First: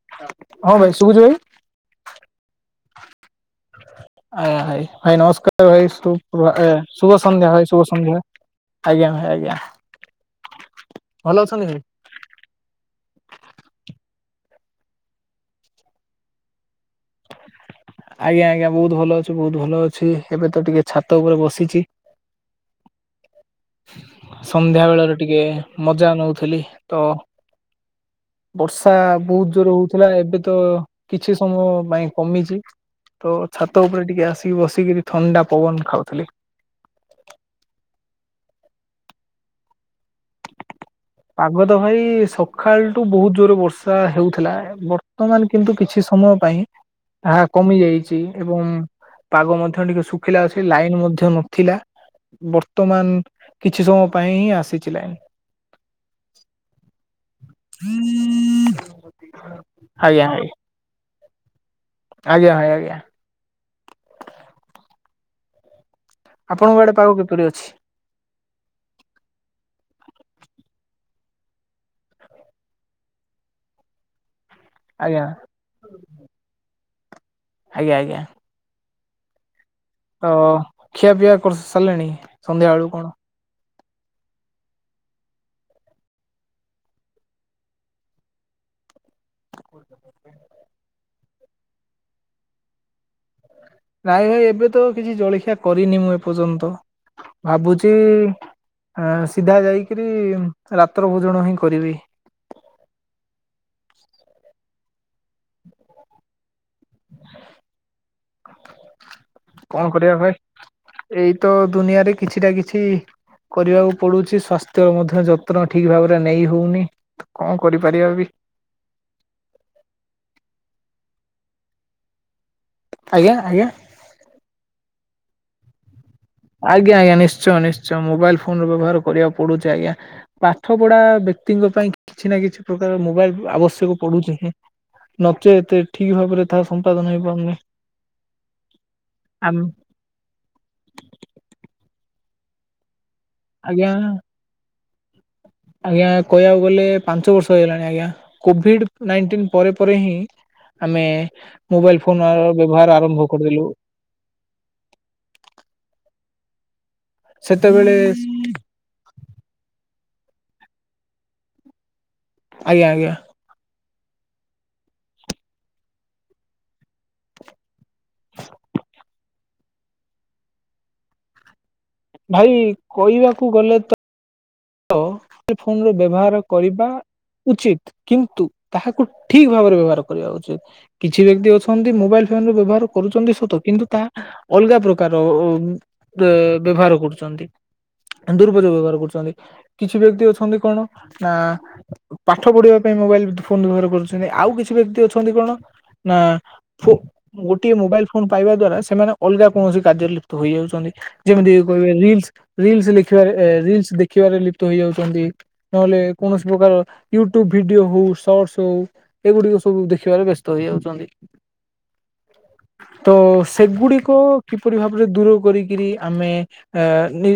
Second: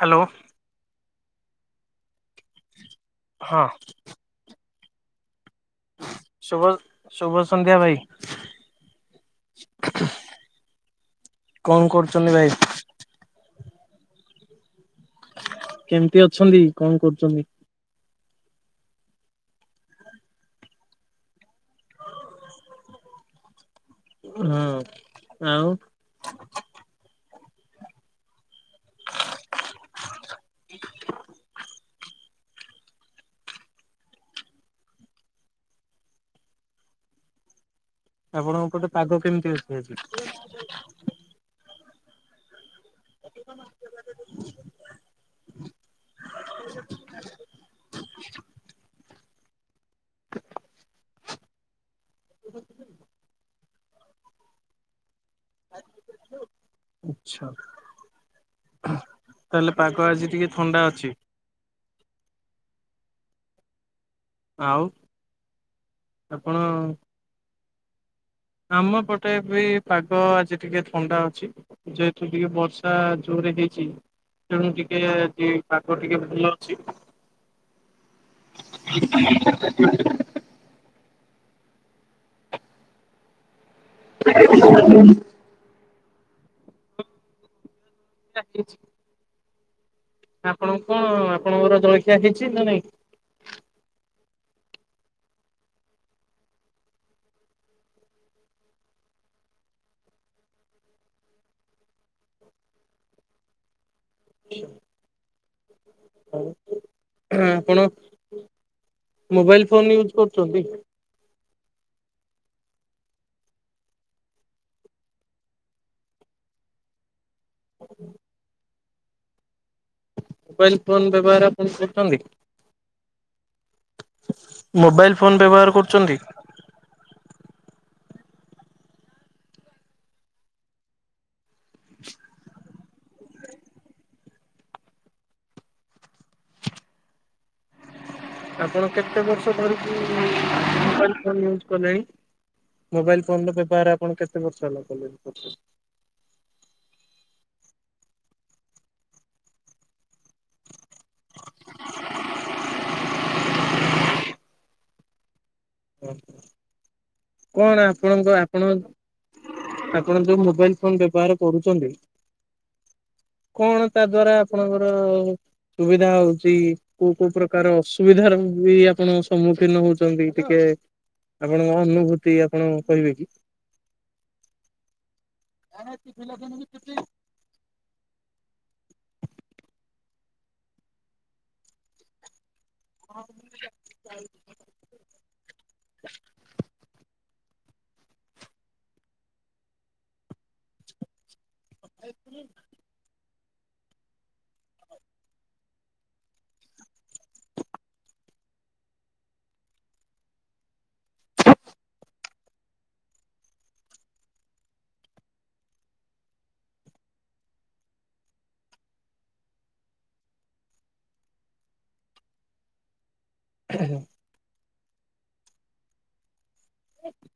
Hello ହଁ, ଭାଇ ଶୁଭୁଛି ଭାଇ? ହଁ, ଆଜ୍ଞା ଭାଇ ଭାଇ ନମସ୍କାର ଭାଇ ସୁପ୍ର ଏ ଶୁଭ ସନ୍ଧ୍ୟା ଭାଇ ଶୁଭ ସନ୍ଧ୍ୟା। ଆଜ୍ଞା ଭାଇ ଆଜ୍ଞା ଭଲ ଅଛନ୍ତି ଭାଇ? କଣ କରୁଚନ୍ତି ଭାଇ? କେମିତି ଅଛନ୍ତି କଣ କରୁଚନ୍ତି? ଆଜ୍ଞା ଆଜ୍ଞା ବହୁତ ଭଲ ଅଛି ବହୁତ ଭଲ ଅଛି ଏବେ ତ ଟିକେ ଛାତ ଉପରେ ବସିଛି। [inaudible] ହୁଁ ସନ୍ଧ୍ୟା ବେଳରେ ଟିକେ ଆଉ ମଜା ନୋଉଥିଲି ତ। ବର୍ଷା ବୋହୁତ ଜୋର ହୋଉଥିଲା ଏବେ ତ କିଛି ସମୟ ପାଇଁ କମିଛି। ତ ଛାତ ଉପରେ ଟିକେ ଆସିକି ବସିକି ଥଣ୍ଡା ପବନ ଖାଉଥିଲି। ଆପଣଙ୍କ ପଟେ ପାଗ କେମିତି ଅଛି ଆଜି? ପାଗ ତ ଭାଇ ସକାଳ ବହୁତ ଜୋରରେ ବର୍ଷା ହେଉଥିଲା ବର୍ତ୍ତମାନ କିନ୍ତୁ କିଛି ସମୟ ପାଇଁ ଆ କମି ଯାଇଛି ଏବଂ ପାଗ ମଧ୍ୟ ଟିକେ ଶୁଖିଲା ଅଛି ଲାଇନ ମଧ୍ୟ ନଥିଲା ବର୍ତ୍ତମାନ କିଛି ସମୟ ପାଇଁ ହିଁ ଆସିଛି ଲାଇନ। ଆଚ୍ଛା ତାହେଲେ ପାଗ ଆଜ୍ଞା ଆଜି ଭାଇ ଟିକେ ଥଣ୍ଡା ଅଛି। ଆଜ୍ଞା ଭାଇ ଆଜ୍ଞା। ଆଉ। ଆପଣ ଆପଣଙ୍କ ଆଡେ ପାଗ କିପରି ଅଛି? ଆମ ପଟେ ବି ପାଗ ଆଜି ଟିକେ ଥଣ୍ଡା ଅଛି ଯେହେତୁ ଟିକେ ବର୍ଷା ଜୋରେ ହେଇଛି। ତେଣୁ ଟିକେ ଆଜ୍ଞା ଆଜି ପାଗ ଟିକେ ଭଲ ଅଛି। ଆଜ୍ଞା ଆଜ୍ଞା। [unintelligible] ତ ଖିଆ ପିଆ କରି ସାରିଲେଣି ସନ୍ଧ୍ୟା ବେଳୁ କଣ। [unintelligible] [inaudible] ଆପଣ କଣ ଆପଣଙ୍କର ଜଳଖିଆ ହେଇଛି ନା ନାଇଁ। ନାଇଁ ଭାଇ ଏବେ ତ କିଛି ଜଳଖିଆ କରିନି ମୁଁ ଏପର୍ଯ୍ୟନ୍ତ ଭାବୁଛି ଆ ସିଧା ଯାଇକିରି ରାତ୍ର ଭୋଜନ ହିଁ କରିବି। [inaudible] [unintelligible] ହଁଆ ଆପଣ। ମୋବାଇଲ ଫୋନ କଣ ୟୁଜ କରିବା କରୁଛନ୍ତି ଭାଇ ଏଇ ତ ଦୁନିଆରେ କିଛିଟା କିଛି କିଛି କରିବାକୁ ପଡୁଛି ସ୍ଵାସ୍ଥ୍ୟ ମଧ୍ୟ ଯତ୍ନ ଠିକ ଭାବରେ ନେଇ ହଉନି। ତ କଣ କରିପାରିବା ବି। ମୋବାଇଲ ଫୋନ ବ୍ୟବହାର ଆପଣ କରୁଚନ୍ତି? ଆଜ୍ଞା ଆଜ୍ଞା। ଫୋନ୍ ବ୍ୟବହାର କରୁଛନ୍ତି? ଆଜ୍ଞା ଆଜ୍ଞା ନିଶ୍ଚୟ ନିଶ୍ଚୟ ମୋବାଇଲ ଫୋନ ର ବ୍ୟବହାର କରିବାକୁ ପଡୁଛି ଆଜ୍ଞା ପାଠ ପଢା ବ୍ୟକ୍ତିଙ୍କ ପାଇଁ କିଛି ନା କିଛି ପ୍ରକାର ମୋବାଇଲ ଆବଶ୍ୟକ ପଡୁଛି ହିଁ। ନଚେତ ଠିକ ଭାବରେ ତାହା ସମ୍ପାଦନ ହେଇପାରୁନି। ଆପଣ କେତେ ବର୍ଷ ଆମ୍ ଧରିକି ମୋବାଇଲ ଫୋନ ୟୁଜ କଲେଣି? ମୋବାଇଲ ଫୋନ ର ଆଜ୍ଞା ବ୍ୟବହାର ଆପଣ କେତେ ବର୍ଷ ହେଲା କଲେଣି କରିଛନ୍ତି? ଆଜ୍ଞା କହିବାକୁ ଗଲେ ପାଞ୍ଚ ବର୍ଷ ହେଇଗଲାଣି ଆଜ୍ଞା, କୋଭିଡ ନାଇଟିନ ପରେ ପରେ ହିଁ ଆମେ ମୋବାଇଲ ଫୋନର ବ୍ୟବହାର ଆରମ୍ଭ କରିଦେଲୁ। ଓଃ ହୋ କଣ ସେତେବେଳେ ଆପଣଙ୍କ ଆପଣ ଆପଣ ଯୋଉ ମୋବାଇଲ ଫୋନ ବ୍ୟବହାର କରୁଛନ୍ତି। ଆଜ୍ଞା ଆଜ୍ଞା। କଣ ତା ଦ୍ଵାରା ଆପଣଙ୍କର ସୁବିଧା ହଉଛି? କୋଉ କୋଉ ପ୍ରକାର ଅସ୍ ସୁବିଧାର ବି ଆପଣଙ୍କ ସମ୍ମୁଖୀନ ହଉଛନ୍ତି, ଟିକେ ଆପଣଙ୍କ ଅନୁଭୂତି ଆପଣ ଭାଇ କହିବେ କି? କହିବାକୁ ଗଲେ ତ ସେ ଫୋନ ର ବ୍ୟବହାର କରିବା ଉଚିତ, କିନ୍ତୁ ତାହାକୁ ଠିକ ଭାବରେ ବ୍ୟବହାର କରିବା ଉଚିତ। କିଛି ବ୍ୟକ୍ତି ଅଛନ୍ତି ମୋବାଇଲ ଫୋନ ବ୍ୟବହାର କରୁଛନ୍ତି ସତ, କିନ୍ତୁ ତାହା ଅଲଗା ପ୍ରକାର ବେ ବ୍ୟବହାର କରୁଛନ୍ତି। ଦୁରୁପଯୋଗ ବ୍ୟବହାର କରୁଛନ୍ତି, କିଛି ବ୍ୟକ୍ତି ଅଛନ୍ତି କଣ ନା ପାଠ ପଢିବା ପାଇଁ ମୋବାଇଲ ଫୋନ ବ୍ୟବହାର କରୁଛନ୍ତି। ଆଉ କିଛି ବ୍ୟକ୍ତି ଅଛନ୍ତି କଣ ନା ଫୋ ଗୋଟିଏ ମୋବାଇଲ ଫୋନ୍ ପାଇବା ଦ୍ଵାରା, ସେମାନେ ଅଲଗା କୌଣସି କାର୍ଯ୍ୟରେ ଲିପ୍ତ ହେଇଯାଉଛନ୍ତି। ଯେମିତି କହିବେ ରିଲସ ରିଲ୍ସ ଲେଖିବାରେ ରିଲସ ଦେ ଦେଖିବାରେ ଲିପ୍ତ ହେଇଯାଉଛନ୍ତି, ନହେଲେ କୌଣସି ପ୍ରକାର ୟୁଟ୍ୟୁବ ଭିଡିଓ ହଉ ସଟସ୍ ହଉ ଏଗୁଡିକ ସବୁ ଦେଖିବାରେ ବ୍ୟସ୍ତ ହେଇଯାଉଛନ୍ତି। ତ ସେଗୁଡିକ କିପରି ଭାବରେ ଦୂର କରିକିରି ଆମେ ଏ ନି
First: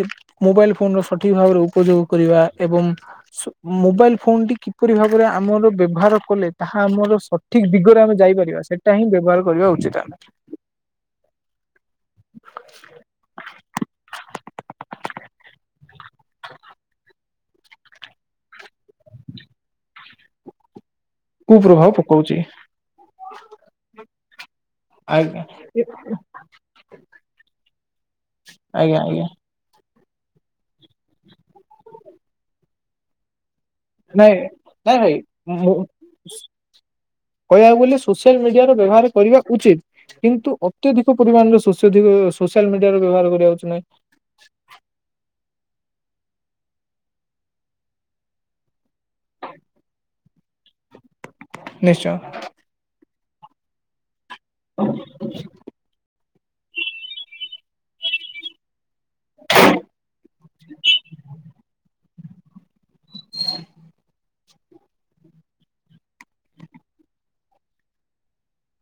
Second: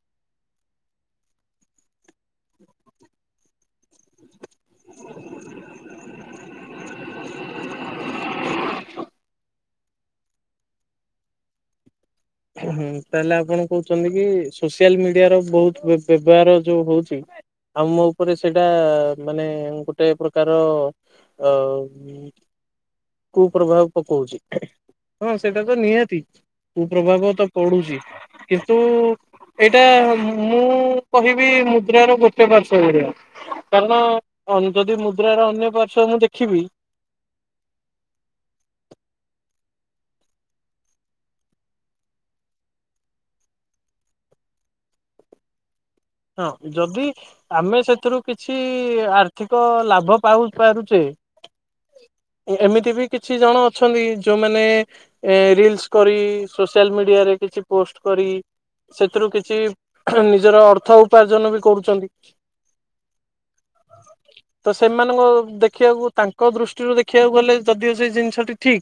ମୋବାଇଲ ଫୋନର ସଠିକ ଭାବରେ ଉପଯୋଗ କରିବା ଏବଂ ସୁ ମୋବାଇଲ ଫୋନ୍ ଟି କିପରି ଭାବରେ ଆମର ବ୍ୟବହାର କଲେ, ତାହା ଆମର ସ ସଠିକ ଦିଗରେ ଆମେ ଯାଇପାରିବା, ସେଇଟା ହିଁ ବ୍ୟବହାର କରିବା ଉଚିତ ଆମେ। ହୁଁ ତାହେଲେ ଆପଣ କହୁଛନ୍ତି କି, ସୋସିଆଲ ମିଡିଆ ର ବହୁତ ବ୍ୟବ ବ୍ୟବହାର ଯୋଉ ହଉଛି, ଆମ ଉପରେ ସେଇଟା ମାନେ ଗୋଟେ ପ୍ରକାର କୁପ୍ରଭାବ ଆଉ। ପକଉଛି। କୁପ୍ରଭାବ ପକଉଛି। ଆଜ୍ଞା ପଡୁଛି କିନ୍ତୁ ଆଜ୍ଞା ଆଜ୍ଞା ଏଇଟା ମୁଁ କହିବି ମୁଦ୍ରାର ଗୋଟେ ପାର୍ଶ୍ୱ ଭଳିଆ ନାଇଁ କାରଣ ଯଦି ନାଇଁ ଭାଇ ମୁଦ୍ରାର ଅନ୍ୟ ପାର୍ଶ୍ଵ ମୁଁ ଦେଖିବି କହିବାକୁ ଗଲେ ସୋସିଆଲ ମିଡିଆର ବ୍ୟବହାର କରିବା ଉଚିତ। କିନ୍ତୁ ଅତ୍ୟଧିକ ପରିମାଣରେ ସୋସି [unintelligible] ସୋସିଆଲ ମିଡିଆର ବ୍ୟବହାର କରିବା ଉଚିତ୍ ନୁହେଁ। ହଁ ଯଦି ଆମେ ସେଥିରୁ, କିଛି ଆର୍ଥିକ ଲାଭ ପାଉ ପାରୁଛେ ନିଶ୍ଚୟ ଏମିତି ବି କିଛି ଜଣ ଅଛନ୍ତି ଯୋଉମାନେ ରିଲସ କରି, ସୋସିଆଲ ମିଡିଆରେ କିଛି ପୋଷ୍ଟ କରି ସେଥିରୁ କିଛି ନିଜର ଅର୍ଥ ଉପାର୍ଜନ ବି କରୁଛନ୍ତି। ତ ସେମାନଙ୍କ ଦେଖିଆକୁ, ତାଙ୍କ ଦୃଷ୍ଟିରୁ ଦେଖିଆକୁ ଗଲେ ଯଦିଓ ସେ ଜିନିଷଟି ଠିକ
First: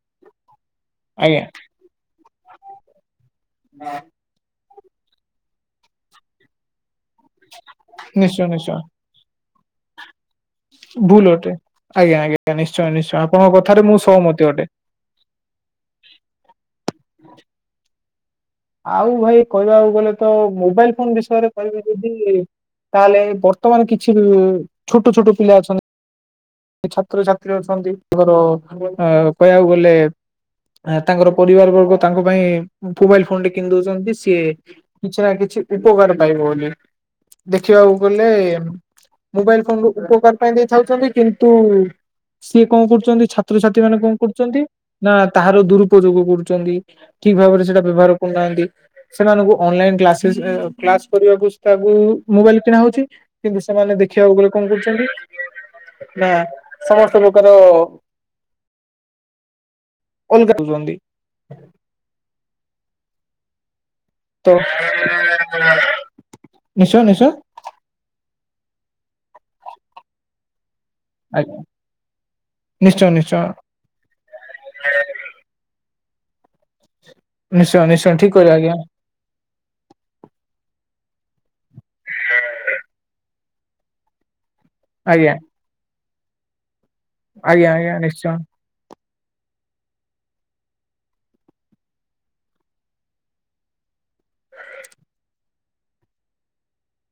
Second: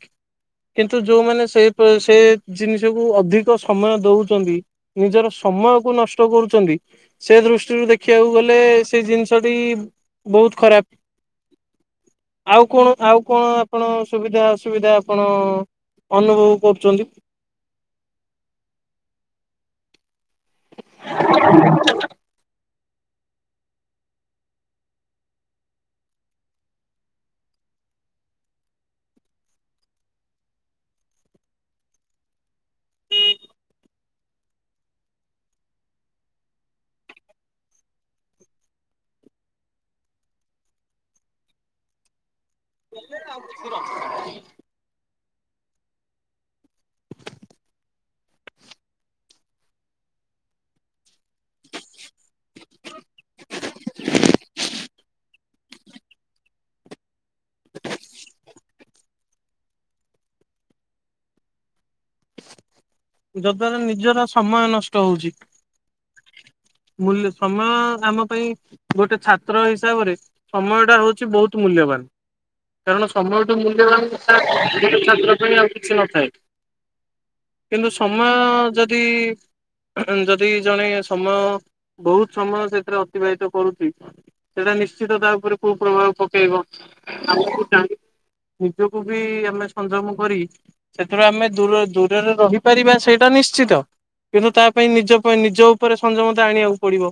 କିନ୍ତୁ ଯୋଉମାନେ ଆଜ୍ଞା ସେ ସେ ଜିନିଷକୁ ଅଧିକ ସମୟ ଦଉଛନ୍ତି ନିଜର ସମୟକୁ ନଷ୍ଟ କରୁଛନ୍ତି, ସେ ଦୃଷ୍ଟିରୁ ଦେଖିଆକୁ ନିଶ୍ଚୟ ଗଲେ ନିଶ୍ଚୟ। ସେ ଜିନିଷ ବି ବହୁତ ଭୁଲ ଅଟେ ଆଜ୍ଞା ଆଜ୍ଞା ଖରାପ। ଆଉ ନିଶ୍ଚୟ କଣ ନିଶ୍ଚୟ ଆଉ କଣ ଆପଣଙ୍କ କଥାରେ ଆପଣ ମୁଁ ସହମତି ସୁବିଧା ଅଟେ। ଅସୁବିଧା ଆପଣ ଅ ଅନୁଭବ କରୁଛନ୍ତି। ଆଉ ଭାଇ କହିବାକୁ ଗଲେ ତ, ମୋବାଇଲ ଫୋନ ବିଷୟରେ କହିବେ ଯଦି ତାହେଲେ ବର୍ତ୍ତମାନ କିଛି ଛୋଟ ଛୋଟ ପିଲା ଅଛନ୍ତି। ଛାତ୍ରଛାତ୍ରୀ ଅଛନ୍ତି ତାଙ୍କର [unintelligible] କହିବାକୁ ଗଲେ ଏଁ ତାଙ୍କର ପରିବାର ବର୍ଗ ତାଙ୍କ ପାଇଁ ମୋବାଇଲ ଫୋନଟି କିଣି ଦଉଛନ୍ତି ସିଏ କିଛି ନା କିଛି ଛି ଉପକାର ପାଇବ ବୋଲି। ଦେଖିବାକୁ ଗଲେ ମୋବାଇଲ ଫୋନରୁ ଉପକାର ପାଇଁ ଦେଇଥାଉଛନ୍ତି କିନ୍ତ କିନ୍ତୁ ସିଏ କଣ କରୁଛନ୍ତି ଛାତ୍ରଛାତ୍ରୀ ମାନେ କଣ କରୁଛନ୍ତି ନା ତାହାର ଦୁରୁପଯୋଗ କରୁଛନ୍ତି ଠିକ ଭାବରେ ସେଟା ବ୍ୟବହାର କରୁନାହାନ୍ତି ସେମାନଙ୍କୁ ଅନଲାଇନ କ୍ଲାସେସ୍ ଏ କ୍ଲାସ କରିବାକୁ ତାକୁ ମୋବାଇଲ କିଣା ହଉଛି କିନ୍ତୁ ସେମାନେ ଦେଖିବାକୁ ଗଲେ କଣ କରୁଛନ୍ତି? ନା ସମସ୍ତ ପ୍ରକାର ଅଲଗା କରୁଛନ୍ତି। ଯ ଦ୍ୱାରା ନି ନିଜର ତ ସମୟ ନଷ୍ଟ ହଉଛି ନିଶ୍ଚୟ ନିଶ୍ଚୟ ମୂଲ୍ୟ ସମୟ ଆମ ପାଇଁ ଗୋଟେ ଛାତ୍ର ହିସାବରେ ସମୟ ଟା ହଉଛି ଆଜ୍ଞା ବହୁତ ମୂଲ୍ୟବାନ ନିଶ୍ଚୟ କାରଣ ନିଶ୍ଚୟ ସମୟଠୁ ମୂଲ୍ୟବାନ ଛାତ୍ର ପାଇଁ ଆଉ କିଛି ନଥାଏ। ନିଶ୍ଚୟ କିନ୍ତୁ ନିଶ୍ଚୟ ସମୟ ଠିକ କହିଲେ ଆଜ୍ଞା ଯଦି ଯଦି ଜଣେ ସମୟ ବହୁତ ସମୟ ସେଥିରେ ଅତିବାହିତ କରୁଛି। ସେଇଟା ନିଶ୍ଚିତ ତା ଆଜ୍ଞା ଉପରେକୁ ପ୍ରଭାବ ପକେଇବ ଆମକୁ ଆଜ୍ଞା ଆଜ୍ଞା [unintelligible] ନିଶ୍ଚୟ। ନିଜକୁ କୁ ବି ଆମେ ସଂଯମ କରି ସେଥି ପାଇଁ ଆମେ ଦୂର ଦୂରରେ ରହି ପାରିବା ସେଇଟା ନିଶ୍ଚିତ। କିନ୍ତୁ ତା ପାଇଁ ନିଜ ପାଇଁ ନିଜ ଉପରେ ସଂଯମତା ଆଣିବାକୁ ପଡିବ।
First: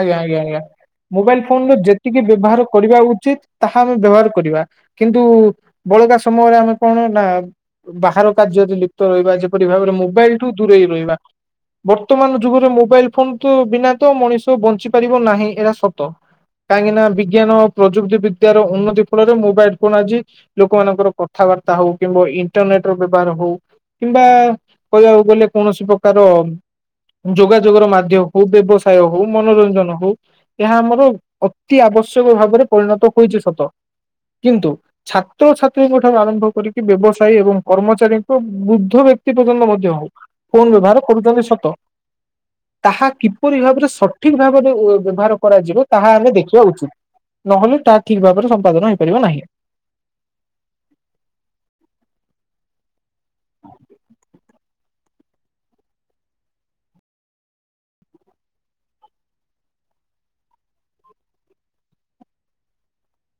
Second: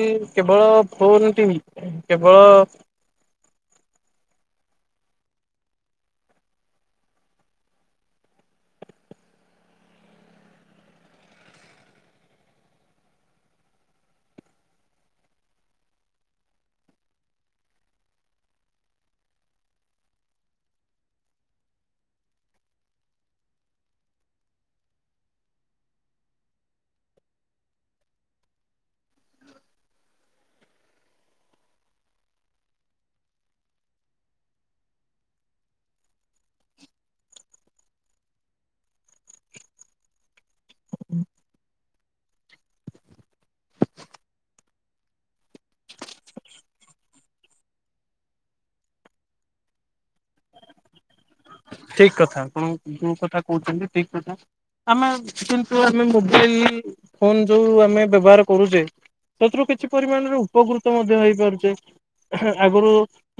ଆଜ୍ଞା ଆଜ୍ଞା ଆଜ୍ଞା କେବଳ ଫୋନ ମୋବାଇଲ ଟି ଫୋନର ଯେତିକି କେବଳ ବ୍ୟବହାର କରିବା ଉଚିତ ତାହା ଆମେ ବ୍ୟବହାର କରିବା। କିନ୍ତୁ ବଳିବା ସମୟରେ ଆମେ କଣ ନା ବାହାର କାର୍ଯ୍ୟରେ ଲିପ୍ତ ରହିବା ଯେପରି ଭାବରେ ମୋବାଇଲ ଠୁ ଦୂରେଇ ରହିବା। ବର୍ତ୍ତମାନ ଯୁଗରେ ମୋବାଇଲ ଫୋନ ତ ବିନା ତ ମଣିଷ ବଞ୍ଚି ପାରିବ ନାହିଁ ଏଟା ସତ। କାହିଁକି ନା ବିଜ୍ଞାନ ଓ ପ୍ରଯୁକ୍ତି ବିଦ୍ୟର ଉନ୍ନତି ଫଳରେ ମୋବାଇଲ ଫୋନ ଆଜି ଲୋକମାନଙ୍କର କଥା କର୍ତ୍ତା ହଉ କିମ୍ବୁ ଇଣ୍ଟରନେଟ ର ବ୍ୟବହାର ହଉ କିମ୍ବା କହିବାକୁ ଗଲେ କୌଣସି ପ୍ରକାର ଯୋଗାଯୋଗ ର ମାଧ୍ୟ କୋଉ ବ୍ୟବସାୟ ହଉ ମନୋରଞ୍ଜନ ହଉ ଏହା ଆମର ଅତି ଆବଶ୍ୟକ ଭାବରେ ପରିଣତ ହୋଇଛି ସତ କିନ୍ତୁ ଛାତ୍ରଛାତ୍ରୀଙ୍କ ଠାରୁ ଆରମ୍ଭ କରିକି ବ୍ୟବସାୟୀ ଏବଂ କର୍ମଚାରୀଙ୍କ ବୃଦ୍ଧ ବ୍ୟ କ୍ତି ପଯ୍ୟନ୍ତ ମଧ୍ୟ୍ୟ ଫୋନ ବ୍ୟବହାର କରୁଛନ୍ତି ସତ ତାହା କିପରି ଭାବରେ ସ ସଠିକ ଭାବରେ ଓ ବ୍ୟବହାର କରାଯିବ ତାହା ଆମେ ଦେଖିବା ଉଚିତ। ନହେଲେ ତାହା ଠିକ୍ ଭାବରେ ସମ୍ପାଦନ ହୋଇପାରିବ ନାହିଁ। [inaudible] ଠିକ କଥା ଆପଣ ଯୋଉ କଥା କହୁଛନ୍ତି ଠିକ କଥା ଆମେ କିନ୍ତୁ ଆମେ ମୋବାଇଲ ଟି ଫୋନ ଯୋଉ ଆମେ ବ୍ୟବହାର କରୁଛେ ସେଥିରୁ କିଛି ପରିମାଣରେ ଉପକୃତ ମଧ୍ୟ ହେଇପାରୁଛେ। ଆଗରୁ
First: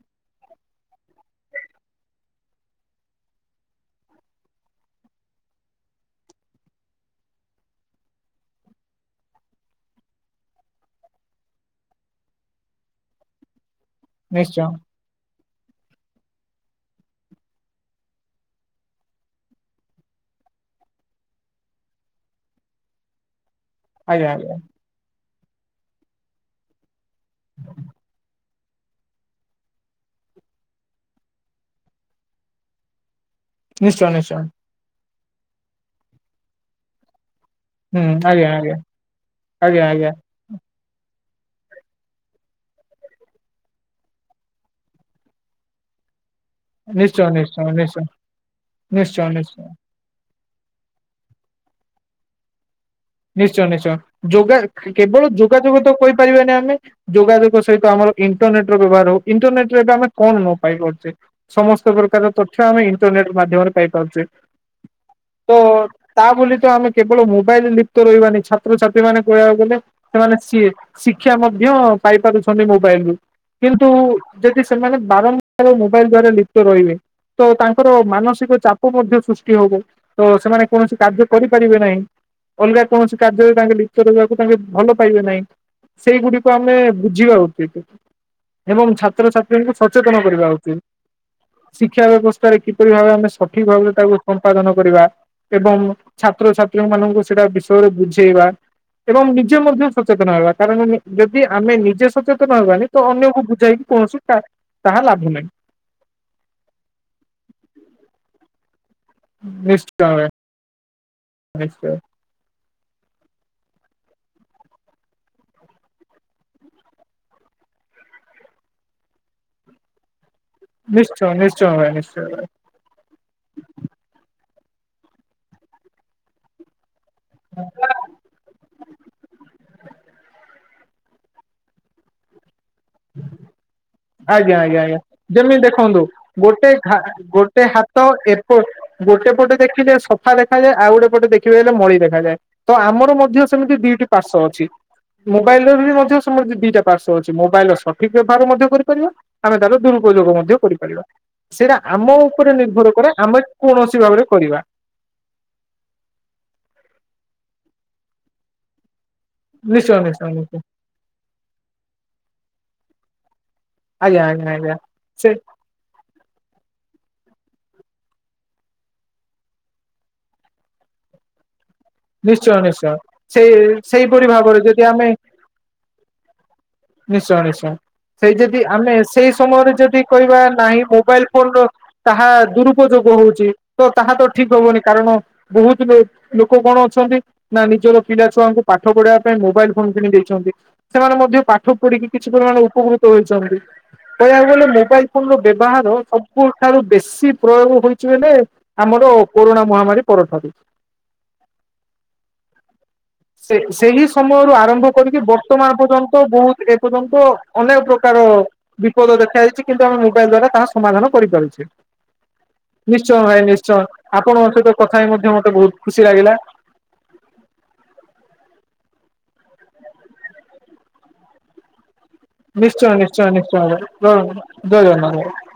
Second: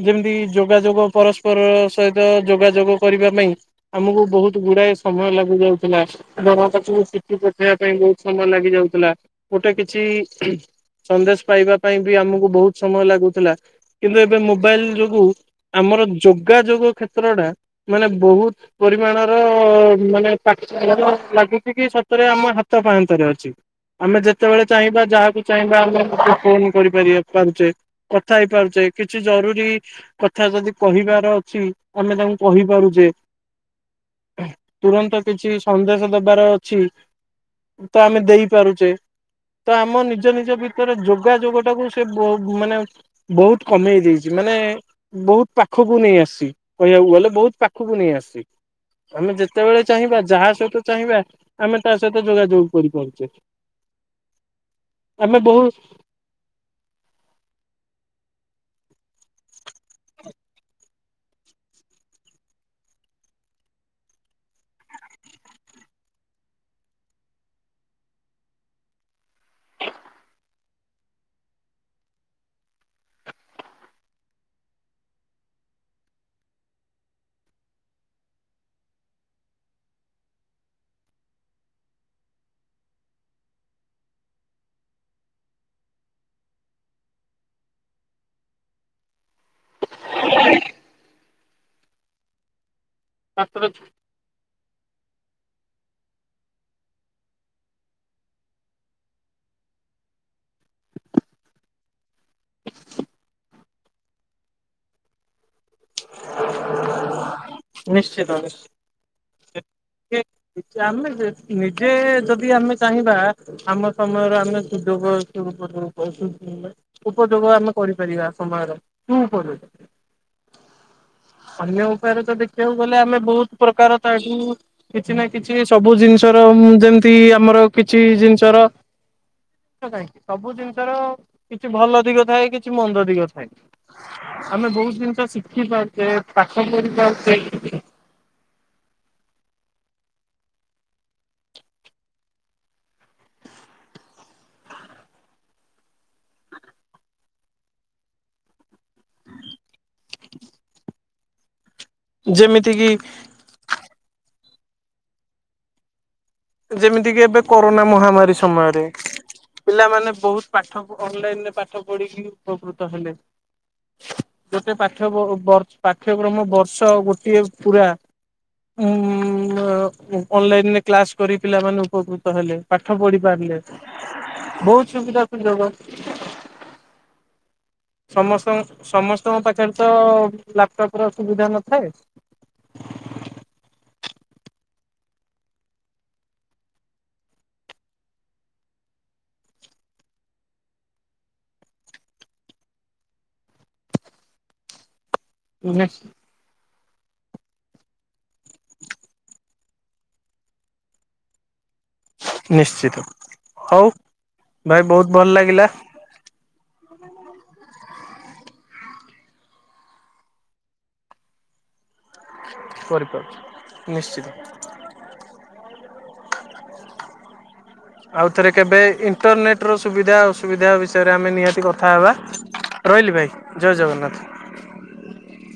ଯେମିତି ଯୋଗାଯୋଗ ପରସ୍ପର ସହିତ ଯୋଗାଯୋଗ କରିବା ପାଇଁ ଆମକୁ ବହୁତ ଗୁଡ଼ାଏ ସମୟ ଲାଗି ଯାଉଥିଲା [unintelligible] ପାଖକୁ ଚିଠି ପଠେଇବା ପାଇଁ ବହୁତ ସମୟ ଲାଗି ଯାଉଥିଲା ଗୋଟେ କିଛି ସନ୍ଦେଶ ପାଇବା ପାଇଁ ବି ଆମକୁ ବହୁତ ସମୟ ଲାଗୁଥିଲା। କିନ୍ତୁ ଏବେ ନିଶ୍ଚୟ ମୋବାଇଲ ଯୋଗୁ ଆମର ଯୋଗାଯୋଗ କ୍ଷେତ୍ରଟା ମାନେ ବହୁତ ପରିମାଣର ମାନେ [unintelligible] ଲାଗୁଛି କି ସତରେ ଆମ ହାତ ପାହାନ୍ତାରେ ଅଛି। ଆମେ ଆଜ୍ଞା ଆଜ୍ଞା ଯେତେବେଳେ ଚାହିଁବା ଯାହାକୁ ଚାହିଁବା ଆମେ ଫୋନ କରିପାରିବା ପଞ୍ଚେ କଥା ହେଇପାରୁ ଯେ କିଛି ଜରୁରୀ କଥା ଯଦି କହିବାର ଅଛି ଆମେ ତାଙ୍କୁ କହିପାରୁଛେ। ନିଶ୍ଚୟ ନିଶ୍ଚୟ। ତୁରନ୍ତ କିଛି ସନ୍ଦେଶ ଦେବାର ଅଛି। ତ ହୁଁ ଆମେ ଆଜ୍ଞା ଆଜ୍ଞା ଦେଇପାରୁଛେ ତ ଆଜ୍ଞା ଆମ ଆଜ୍ଞା ନିଜ ନିଜ ଭି ତରୋ ଯୋଗ ଯୋଗ ଟାକୁ ସେ ବ ମାନେ ବହୁତ କମେଇ ଦେଇଛି। ମାନେ ବହୁତ ପାଖ ଖକୁ ନେଇଆସିଛି। ନିଶ୍ଚୟ ନିଶ୍ ପାଖକୁ ନେଇ ଆସିଛି ଆମେ ଯେତେବେଳେ ଚାହିଁବା ଯାହା ସହିତ ଚାହିଁବା ଆମେ ତା ସହିତ ଯୋଗାଯୋଗ କରିପାରୁଛେ ନିଶ୍ଚୟ ନିଶ୍ଚୟ ଯୋଗା କେବଳ ଆମେ ବହୁ ଯୋଗାଯୋଗ ତ କହିପାରିବାନି ଆମେ ଯୋଗାଯୋଗ ସହିତ ଆମର ଇଣ୍ଟ୍ରନେଟ ର ବ୍ୟବହାର ହୋଉ ଇଣ୍ଟ୍ରନେଟ ଆମେ କଣ ନା ପାଇଁ ପାରୁଛେ ସମସ୍ତ ପ୍ରକାର ତଥ୍ୟ ଆମେ ଇଣ୍ଟରନେଟ ରୁ ବାହା ମାଧ୍ୟମରେ ପାଇପାରୁଚେ। ହ [inaudible] ତ ତା ବୋଲି ତ ଆମେ କେବଳ ମୋବାଇଲ ତ ରହିବାନି ଛାତ୍ରଛାତ୍ରୀ ମାନେ କହିବାକୁ ଗଲେ ସେମାନେ ଶିକ୍ଷା ମଧ୍ୟ ପାଇ ପାରୁଛନ୍ତି ମୋବାଇଲ କିନ୍ତୁ ଯଦି ସେମାନେ ବାରମ୍ବାର ମୋବାଇଲ ଦ୍ଵାରା ଲିପ୍ତ ରହିବେ। ତ ତାଙ୍କର ମାନସିକ ଚାପ ମଧ୍ୟ ସୃଷ୍ଟି ହବ ତ ସେମାନେ କୌଣସି କାର୍ଯ୍ୟ କରିପାରିବେ ନାହିଁ। ଅଲଗା କୌଣସି କାର୍ଯ୍ୟରେ ତାଙ୍କେ ଲିପ୍ତ ରହିବାକୁ ତାଙ୍କେ ଭଲ ପାଇବେ ନାହିଁ। ସେଇଗୁଡକୁ ଆମେ ବୁଝିବା ଉଚିତ ଏବଂ ଛାତ୍ରଛାତ୍ରୀ କେମିତି ସଚେତନ କରିବା ହୋଉଚି ଶିକ୍ଷା ବ୍ୟବସ୍ଥାରେ କି କିପରି ଭାବେ ଆମେ ସଠିକ୍ ମାତ୍ରାରେ ଭାବରେ ତାକୁ ସମ୍ପାଦନ କରିବା ଏବଂ ଛାତ୍ରଛାତ୍ରୀ ମାନଙ୍କୁ ସେଇଟା ବିଷୟରେ ବୁଝେଇବା ଏବଂ ନିଜେ ମଧ୍ୟ ସଚେତନ ହେବା କାରଣ ଯଦି ଆମେ ନିଜେ ସଚେତନ ହେବାନି ତ ଅନ୍ୟକୁ ବୁଝାଇକି କୌଣସି ତା-ତାହା ଲାଭ ନାହିଁ। ନିଶ୍ଚିତ ନିଶ୍ଚୟ ନିଶ୍ଚିତ। ଆମେ ନିଜେ ନିଶ୍ଚୟ ଯଦି ଆମେ ଚାହିଁବା ଆମ ସମୟର ଆମେ ସୁଯୋଗ ଦୁରୁପଯୋଗ ଉପଯୋଗ ଆମେ କରିପାରିବା ସମୟର ତୁ କର ନିଶ୍ଚୟ ନିଶ୍ଚୟ ଭାଇ ନିଶ୍ଚୟ ଭାଇ। ସେଠାକୁ ଗଲେ ଆମେ ବହୁତ ପ୍ରକାର ତାଠୁ କିଛି ନା କିଛି ସବୁ ଜିନିଷର ଯେମିତି ଟି ଆମର କିଛି ଜିନିଷର ସବୁ ଜିନ୍ ତାର କିଛି ଭଲ ଦିଗ ଥାଏ କିଛି ମନ୍ଦ ଦିଗ ଥାଏ। ଆଜ୍ଞା ଆମେ ଆଜ୍ଞା ବହୁତ ଆଜ୍ଞା ଜିନିଷ ଯେମିତି ଶିଖି ଦେଖନ୍ତୁ ପାରୁଛେ ପାଠ ଗୋଟେ ପଢି ପାରୁଛେ ଗୋଟେ ହା ତ ଏପ ଗୋଟେ ପଟେ ଦେଖିଲେ ସଫା ଦେଖାଯାଏ। ଆଉ ଗୋଟେ ପଟେ ଦେଖିବେ ହେଲେ ମଳି ଦେଖାଯାଏ। ତ ଆମ ମୋର ମଧ୍ୟ ସେମିତି ଦିଟି ପାର୍ଶ୍ଵ ଅଛି। ମୋବାଇଲ ର ବି ମଧ୍ୟ ସେମିତି ଦିଟା ପାର୍ଶ୍ୱ ଅଛି ମୋବାଇଲି ର ସଠିକ୍ ବ୍ୟବହାର ମଧ୍ୟ କରି ରିବା ଆମେ ତାର ଦୁରୁପଯୋଗ ମଧ୍ୟ କରିପାରିବା ସେଇଟା ଆମ ଉପରେ ଯେମିତି କିି ନିର୍ଭର କରେ ଆମେ କୌଣସି ଭାବରେ କରିବା। ଯେମିତିକି ଏବେ କରୋନା ମହାମାରୀ ସମୟରେ ନିଶ୍ଚୟ ପିଲାମାନେ ନିଶ୍ଚୟ ବହୁତ ନିଶ୍ଚୟ। ପାଠ ଅନଲାଇନି ରେ ପାଠ ପଢିକି ଉପକୃତ ହେଲେ। ଆଜ୍ଞା ଆଜ୍ଞା ଗୋଟେ ଆଜ୍ଞା ପାଠ୍ୟ ସେ ପାଠ୍ୟକ୍ରମ ବର୍ଷ ଗୋ ଟିଏ ପୁରା ଉଁ ମ୍ ଅନଲାଇନି ରେ କ୍ଲାସ କରି ପିଲାମାନଙ୍କୁ ଉପକୃତ ନିଶ୍ଚୟ ହେଲେ ନିଶ୍ଚୟ। ପାଠ ପଢି ସେ ପାରିଲେ ସେଇପରି ଭାବରେ ଯଦି ବହୁତ ଆମେ ସୁବିଧା ସୁଯୋଗ ନିଶ୍ଚୟ ନିଶ୍ଚୟ। ସେଇ ସମସ୍ତ ଯଦି ଆମେ ସେଇ ସମସ୍ତଙ୍କ ପାଖରେ ସମୟରେ ତ ଯଦି କହିବା ନାହିଁ ଲାପଟପ ର ମୋବାଇଲି ସୁବିଧା ଫୋନ ର ନଥାଏ। ତାହା ଦୁରୁପଯୋଗ ହୋଉଛି ତ ତାହା ତ ଠିକ୍ ହବନି କାରଣ ବହୁତ ଲୋ ଲୋକ କଣ ଅଛନ୍ତି ନା ନିଜର ପିଲା ଛୁଆଙ୍କୁ ପାଠ ପଢିବା ପାଇଁ ମୋବାଇଲି ଫୋନ କିଣି ଦେଇଛନ୍ତି ସେମାନେ ମଧ୍ୟ ତାକୁ ପାଠ ପଢିକି କିଛି ପରିମାଣ ଉପକୃତ ହେଇଛନ୍ତି ଏଇଆ ହେଇଗଲେ ମୋବାଇଲି ଫୋନ୍ ର ବ୍ୟବହାର ସବୁ ଠାରୁ ବେଶୀ ପ୍ରୟୋଗ ହୋଇଛି ମାନେ ଆମର କୋରୋନା ମହାମାରୀ ପରଠାରୁ। ନିଶ୍ଚିତ। ସେ ହଉ ସେହି ସମୟରୁ ଭାଇ ଆରମ୍ଭ ବହୁତ କରିକି ଭଲ ଲାଗିଲା ବର୍ତ୍ତମାନ ପର୍ଯ୍ୟନ୍ତ ବହୁତ ଏ ପର୍ଯ୍ୟନ୍ତ ଅନେକ ପ୍ରକାର ବିପଦ ଦେଖା ଯାଇଛି କିନ୍ତୁ ଆମେ ମୋବାଇଲି ଦ୍ଵାରା ତାହା ସମାଧାନ କରିପାରୁଛେ। ନିଶ୍ଚୟ କରିପାରୁଛି ଭାଇ ନିଶ୍ଚୟ ନିଶ୍ଚିତ। ଆପଣଙ୍କ ସହିତ କଥା ହେଇ ମଧ୍ୟ ମତେ ବହୁତ ଖୁ ଚି ଲାଗିଲା। ଆଉଥରେ କେବେ ଇଣ୍ଟରନେଟ ର ସୁବିଧା ଅସୁବିଧା ବିଷୟରେ ଆମେ ନିହାତି କଥା ହେବା। ନିଶ୍ଚୟ ରହିଲି ନିଶ୍ଚୟ ନିଶ୍ଚୟ ଜୟ ଭାଇ ଜଗନ୍ନାଥ। ରହୁ ଜୟ ଜଜଗନ୍ନାଥ ଭାଇ।